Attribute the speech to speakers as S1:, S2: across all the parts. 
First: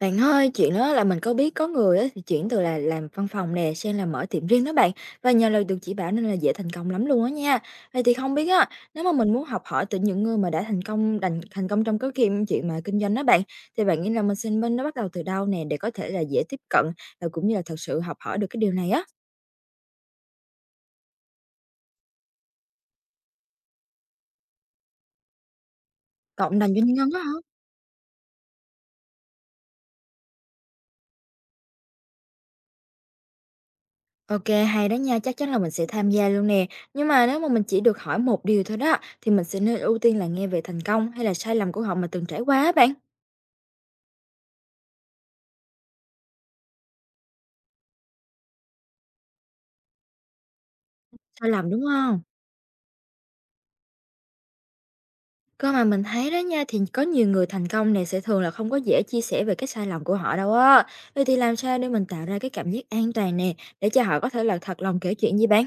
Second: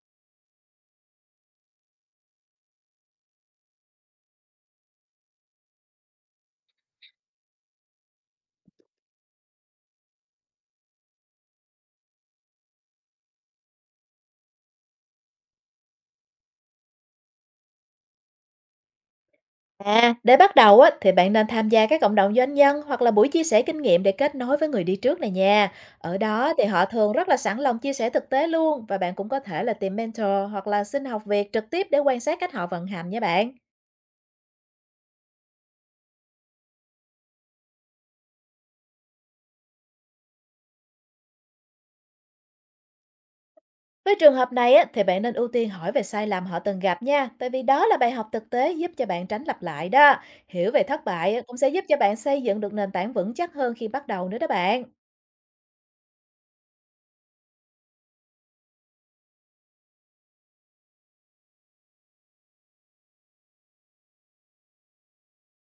S1: Bạn ơi, chuyện đó là mình có biết có người á, thì chuyển từ là làm văn phòng nè sang là mở tiệm riêng đó bạn, và nhờ lời được chỉ bảo nên là dễ thành công lắm luôn á nha. Vậy thì không biết á, nếu mà mình muốn học hỏi từ những người mà đã thành công, thành thành công trong cái kim chuyện mà kinh doanh đó bạn, thì bạn nghĩ là mình xin bên nó bắt đầu từ đâu nè, để có thể là dễ tiếp cận và cũng như là thật sự học hỏi được cái điều này á.
S2: À, để bắt đầu á, thì bạn nên tham gia các cộng đồng doanh nhân hoặc là buổi chia sẻ kinh nghiệm để kết nối với người đi trước này nha. Ở đó
S1: Cộng
S2: thì
S1: đồng
S2: họ
S1: doanh nhân
S2: thường
S1: đó
S2: rất
S1: hả?
S2: là sẵn lòng chia sẻ thực tế luôn, và bạn cũng có thể là tìm mentor hoặc là xin học việc trực tiếp để quan sát cách họ vận hành nha bạn.
S1: Ok, hay đó nha, chắc chắn là mình sẽ tham gia luôn nè. Nhưng mà nếu mà mình chỉ được hỏi một điều thôi đó, thì mình sẽ nên ưu tiên là nghe về thành công hay là sai lầm của họ mà từng trải qua á bạn.
S2: Với trường hợp này á, thì bạn nên ưu tiên hỏi về sai lầm họ từng gặp nha, tại vì đó là bài học thực tế giúp cho bạn tránh lặp lại đó. Hiểu về thất bại á,
S1: Sai
S2: cũng sẽ
S1: lầm, đúng
S2: giúp cho bạn
S1: hông?
S2: xây dựng được nền tảng vững chắc hơn khi bắt đầu nữa đó bạn.
S1: Cơ mà mình thấy đó nha, thì có nhiều người thành công nè sẽ thường là không có dễ chia sẻ về cái sai lầm của họ đâu á. Vậy thì làm sao để mình tạo ra cái cảm giác an toàn nè, để cho họ có thể là thật lòng kể chuyện với bạn?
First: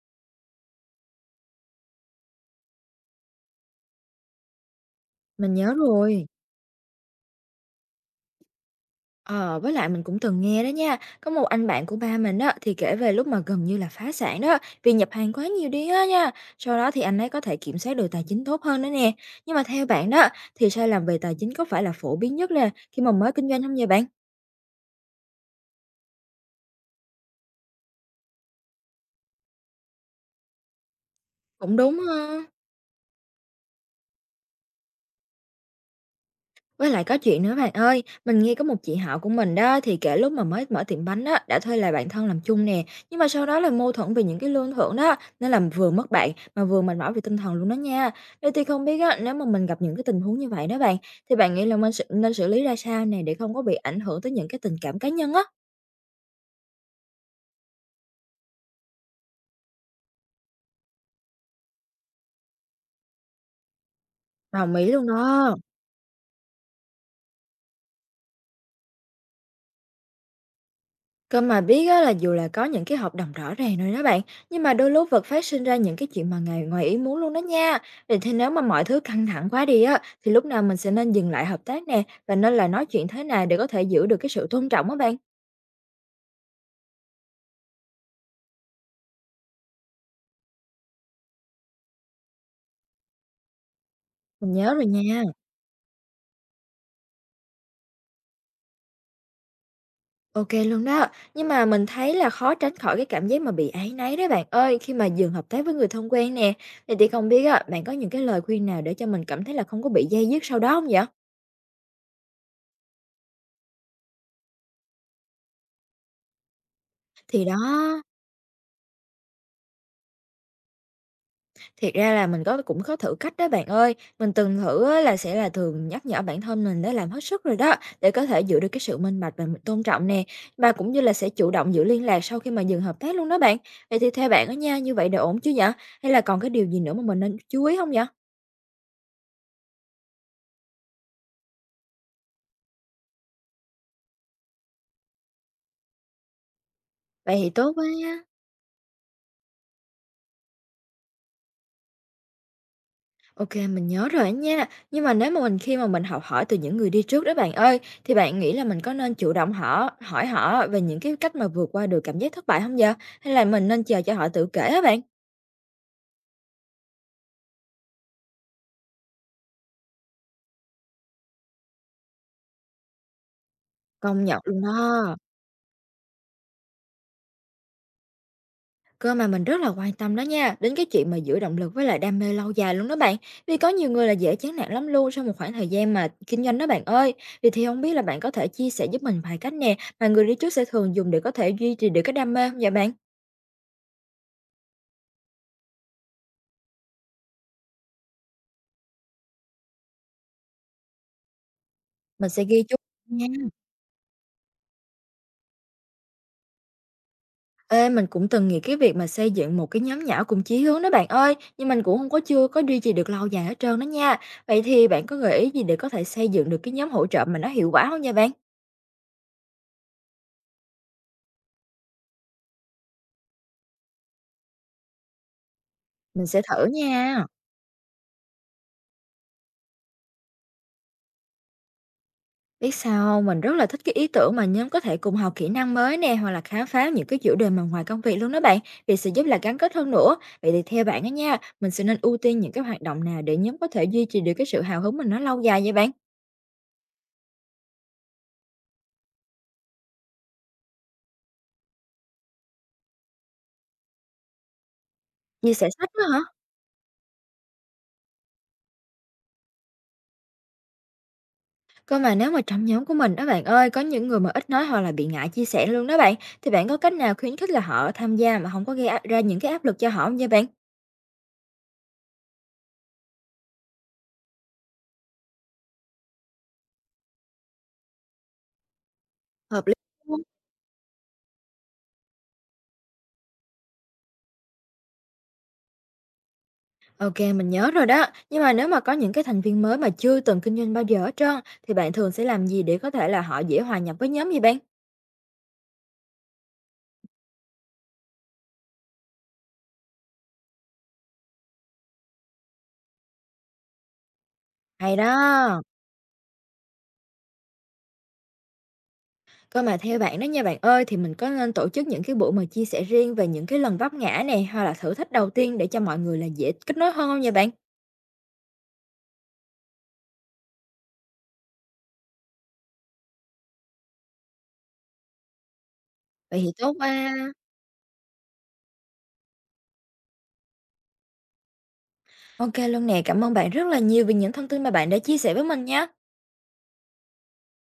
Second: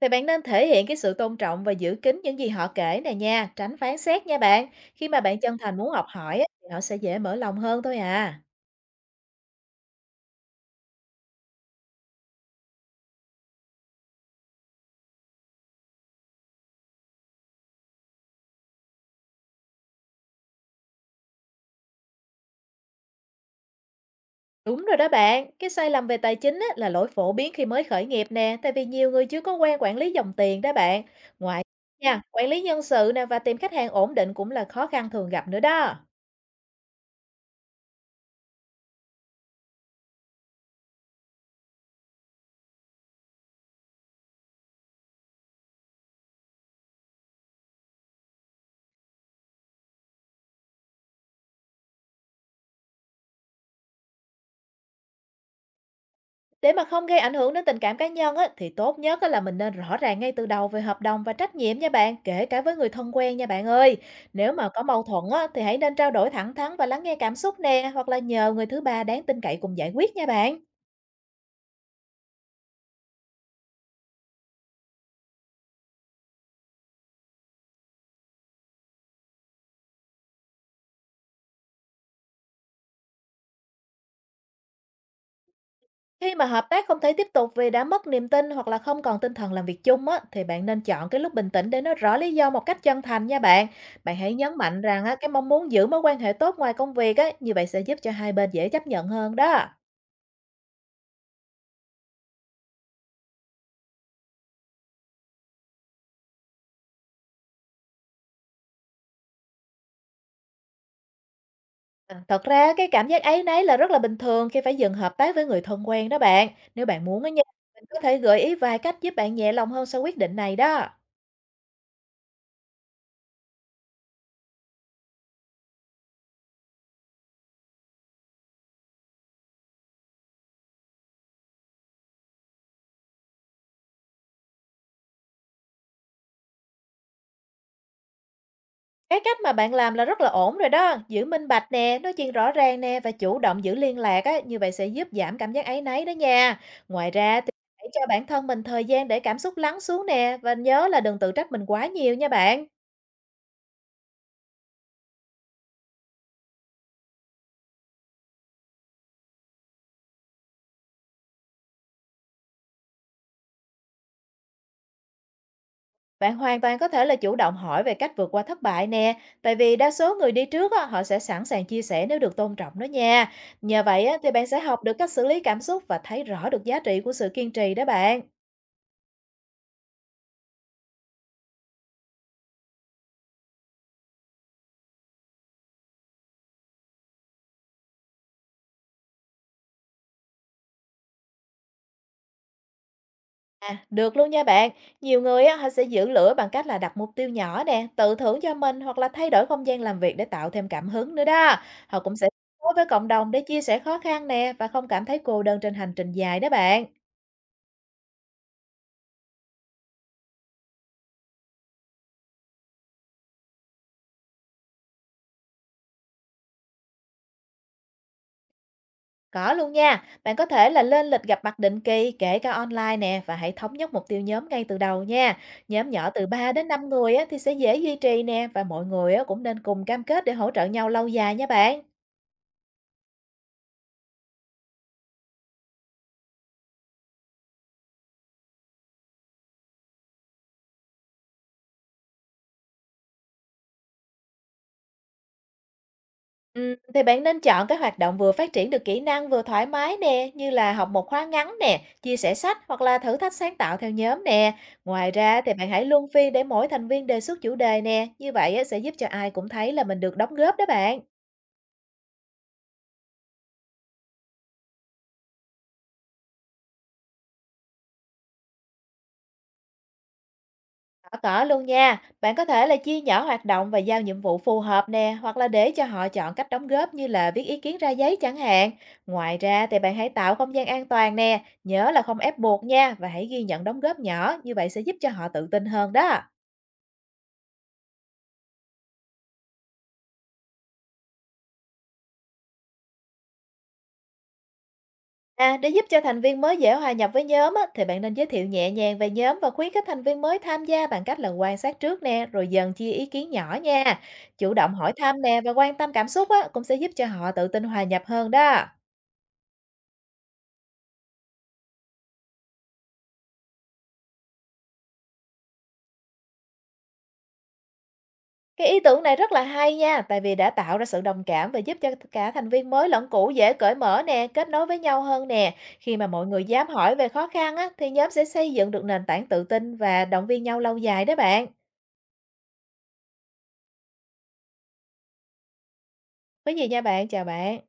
S2: Thì bạn nên thể hiện cái sự tôn trọng và giữ kín những gì họ kể này nha, tránh phán xét nha bạn. Khi mà bạn
S1: Mình
S2: chân
S1: nhớ
S2: thành muốn học
S1: rồi.
S2: hỏi á, thì họ sẽ dễ mở lòng hơn thôi à.
S1: Ờ, với lại mình cũng từng nghe đó nha, có một anh bạn của ba mình á, thì kể về lúc mà gần như là phá sản đó, vì nhập hàng quá nhiều đi á nha. Sau đó thì anh ấy có thể kiểm soát được tài chính tốt hơn nữa nè. Nhưng mà theo bạn đó, thì sai lầm về tài chính có phải là phổ biến nhất nè, khi mà mới kinh doanh không vậy bạn?
S2: Đúng rồi đó bạn, cái sai lầm về tài chính á, là lỗi phổ biến khi mới khởi nghiệp nè, tại vì nhiều người chưa có quen quản lý dòng tiền đó bạn. Ngoài
S1: Cũng đúng
S2: nha,
S1: ha.
S2: quản lý nhân sự nè và tìm khách hàng ổn định cũng là khó khăn thường gặp nữa đó.
S1: Với lại có chuyện nữa bạn ơi, mình nghe có một chị họ của mình đó, thì kể lúc mà mới mở tiệm bánh á, đã thuê lại bạn thân làm chung nè, nhưng mà sau đó là mâu thuẫn về những cái lương thưởng đó, nên là vừa mất bạn mà vừa mệt mỏi về tinh thần luôn đó nha. Vậy thì không biết á, nếu mà mình gặp những cái tình huống như vậy đó bạn, thì bạn nghĩ là mình nên xử lý ra sao nè, để không có bị ảnh hưởng tới những cái tình cảm cá nhân á?
S2: Để mà không gây ảnh hưởng đến tình cảm cá nhân á, thì tốt nhất á, là mình nên rõ ràng ngay từ đầu về hợp đồng và trách nhiệm nha bạn, kể cả với người thân quen nha bạn ơi. Nếu mà
S1: Đồng
S2: có
S1: ý
S2: mâu
S1: luôn
S2: thuẫn á,
S1: đó.
S2: thì hãy nên trao đổi thẳng thắn và lắng nghe cảm xúc nè, hoặc là nhờ người thứ ba đáng tin cậy cùng giải quyết nha bạn.
S1: Cơ mà biết á, là dù là có những cái hợp đồng rõ ràng rồi đó bạn, nhưng mà đôi lúc vật phát sinh ra những cái chuyện mà ngày ngoài ý muốn luôn đó nha. Vậy thì nếu mà mọi thứ căng thẳng quá đi á, thì lúc nào mình sẽ nên dừng lại hợp tác nè, và nên là nói chuyện thế nào để có thể giữ được cái sự tôn trọng á bạn?
S2: Khi mà hợp tác không thể tiếp tục vì đã mất niềm tin hoặc là không còn tinh thần làm việc chung á, thì bạn nên chọn cái lúc bình tĩnh để nói rõ lý do một cách chân thành nha bạn. Bạn hãy
S1: Mình
S2: nhấn
S1: nhớ
S2: mạnh
S1: rồi
S2: rằng á,
S1: nha.
S2: cái mong muốn giữ mối quan hệ tốt ngoài công việc á, như vậy sẽ giúp cho hai bên dễ chấp nhận hơn đó.
S1: Ok luôn đó. Nhưng mà mình thấy là khó tránh khỏi cái cảm giác mà bị áy náy đấy bạn ơi, khi mà dừng hợp tác với người thân quen nè. Thì không biết á, bạn có những cái lời khuyên nào để cho mình cảm thấy là không có bị day dứt sau đó không vậy?
S2: À, thật ra cái cảm giác áy náy là rất là bình thường khi phải dừng hợp tác với người thân quen đó bạn. Nếu bạn muốn á nha,
S1: Thì đó.
S2: mình có thể gợi ý vài cách giúp bạn nhẹ lòng hơn sau quyết định này đó.
S1: Thiệt ra là mình cũng có thử cách đó bạn ơi, mình từng thử á là sẽ là thường nhắc nhở bản thân mình đã làm hết sức rồi đó, để có thể giữ được cái sự minh bạch và mình tôn trọng nè, và cũng như là sẽ chủ động giữ liên lạc sau khi mà dừng hợp tác luôn đó bạn. Vậy thì theo bạn á nha, như vậy đã ổn chứ nhở? Hay là còn cái điều gì nữa mà mình nên chú ý không nhở?
S2: Cái cách mà bạn làm là rất là ổn rồi đó, giữ minh bạch nè, nói chuyện rõ ràng nè và chủ động giữ liên lạc á, như vậy sẽ giúp giảm cảm giác áy náy đó nha. Ngoài
S1: Vậy
S2: ra thì
S1: thì tốt quá
S2: hãy cho
S1: nha.
S2: bản thân mình thời gian để cảm xúc lắng xuống nè, và nhớ là đừng tự trách mình quá nhiều nha bạn.
S1: OK, mình nhớ rồi á nha. Nhưng mà nếu mà mình, khi mà mình học hỏi từ những người đi trước đó bạn ơi, thì bạn nghĩ là mình có nên chủ động hỏi họ về những cái cách mà vượt qua được cảm giác thất bại không vậy? Hay là mình nên chờ cho họ tự kể á bạn?
S2: Bạn hoàn toàn có thể là chủ động hỏi về cách vượt qua thất bại nè, tại vì đa số người đi trước á, họ sẽ sẵn sàng chia sẻ nếu được tôn trọng đó nha. Nhờ vậy á,
S1: Công
S2: thì
S1: nhận
S2: bạn sẽ
S1: luôn
S2: học được cách
S1: đó.
S2: xử lý cảm xúc và thấy rõ được giá trị của sự kiên trì đó bạn.
S1: Cơ mà mình rất là quan tâm đó nha, đến cái chuyện mà giữ động lực với lại đam mê lâu dài luôn đó bạn. Vì có nhiều người là dễ chán nản lắm luôn sau một khoảng thời gian mà kinh doanh đó bạn ơi. Vì thì không biết là bạn có thể chia sẻ giúp mình vài cách nè mà người đi trước sẽ thường dùng để có thể duy trì được cái đam mê không vậy bạn?
S2: À, được luôn nha bạn. Nhiều người á, họ sẽ giữ lửa bằng cách là đặt mục tiêu nhỏ nè, tự thưởng cho mình hoặc là thay đổi không gian làm việc để tạo thêm cảm hứng nữa đó. Họ cũng sẽ
S1: Mình sẽ
S2: kết
S1: ghi
S2: nối
S1: chú
S2: với cộng
S1: nha.
S2: đồng để chia sẻ khó khăn nè, và không cảm thấy cô đơn trên hành trình dài đó bạn.
S1: Ê, mình cũng từng nghĩ cái việc mà xây dựng một cái nhóm nhỏ cùng chí hướng đó bạn ơi, nhưng mình cũng không có chưa có duy trì được lâu dài hết trơn đó nha. Vậy thì bạn có gợi ý gì để có thể xây dựng được cái nhóm hỗ trợ mà nó hiệu quả không nha bạn?
S2: Có luôn nha, bạn có thể là lên lịch gặp mặt định kỳ kể cả online nè, và hãy thống nhất mục tiêu nhóm ngay từ đầu nha. Nhóm nhỏ từ
S1: Mình sẽ
S2: 3
S1: thử
S2: đến 5 người á,
S1: nha.
S2: thì sẽ dễ duy trì nè, và mọi người á, cũng nên cùng cam kết để hỗ trợ nhau lâu dài nha bạn.
S1: Biết sao hông? Mình rất là thích cái ý tưởng mà nhóm có thể cùng học kỹ năng mới nè, hoặc là khám phá những cái chủ đề mà ngoài công việc luôn đó bạn, vì sẽ giúp là gắn kết hơn nữa. Vậy thì theo bạn á nha, mình sẽ nên ưu tiên những cái hoạt động nào để nhóm có thể duy trì được cái sự hào hứng mình nó lâu dài vậy bạn?
S2: Ừ, thì bạn nên chọn các hoạt động vừa phát triển được kỹ năng vừa thoải mái nè, như là học một khóa ngắn nè, chia sẻ sách hoặc là thử thách sáng tạo theo nhóm nè. Ngoài ra thì
S1: Chia
S2: bạn
S1: sẻ
S2: hãy
S1: sách đó
S2: luân
S1: hả?
S2: phiên để mỗi thành viên đề xuất chủ đề nè, như vậy á, sẽ giúp cho ai cũng thấy là mình được đóng góp đó bạn.
S1: Cơ mà nếu mà trong nhóm của mình đó bạn ơi, có những người mà ít nói hoặc là bị ngại chia sẻ luôn đó bạn, thì bạn có cách nào khuyến khích là họ tham gia mà không có gây ra những cái áp lực cho họ hông vậy bạn?
S2: Có cỡ luôn nha, bạn có thể là chia nhỏ hoạt động và giao nhiệm vụ phù hợp nè, hoặc là để cho họ chọn cách đóng góp như là viết ý kiến ra giấy chẳng hạn. Ngoài ra
S1: Hợp lý.
S2: thì bạn hãy tạo không gian an toàn nè, nhớ là không ép buộc nha, và hãy ghi nhận đóng góp nhỏ, như vậy sẽ giúp cho họ tự tin hơn đó.
S1: OK, mình nhớ rồi đó. Nhưng mà nếu mà có những cái thành viên mới mà chưa từng kinh doanh bao giờ hết trơn, thì bạn thường sẽ làm gì để có thể là họ dễ hòa nhập với nhóm vậy bạn?
S2: À, để giúp cho thành viên mới dễ hòa nhập với nhóm á, thì bạn nên giới thiệu nhẹ nhàng về nhóm và khuyến khích thành viên mới tham gia bằng cách là quan sát trước nè, rồi dần chia ý kiến nhỏ nha. Chủ động hỏi
S1: Hay
S2: thăm nè và
S1: đó!
S2: quan tâm cảm xúc á, cũng sẽ giúp cho họ tự tin hòa nhập hơn đó.
S1: Cơ mà theo bạn đó nha bạn ơi, thì mình có nên tổ chức những cái buổi mà chia sẻ riêng về những cái lần vấp ngã này, hay là thử thách đầu tiên để cho mọi người là dễ kết nối hơn không vậy bạn?
S2: Cái ý tưởng này rất là hay nha, tại vì đã tạo ra sự đồng cảm và giúp cho cả thành viên mới lẫn cũ dễ cởi mở nè, kết nối với nhau hơn nè. Khi mà mọi
S1: Vậy
S2: người
S1: thì
S2: dám
S1: tốt
S2: hỏi về
S1: quá!
S2: khó khăn á, thì nhóm sẽ xây dựng được nền tảng tự tin và động viên nhau lâu dài đó bạn.
S1: OK luôn nè, cảm ơn bạn rất là nhiều vì những thông tin mà bạn đã chia sẻ với mình nha.
S2: Có gì nha bạn, chào bạn.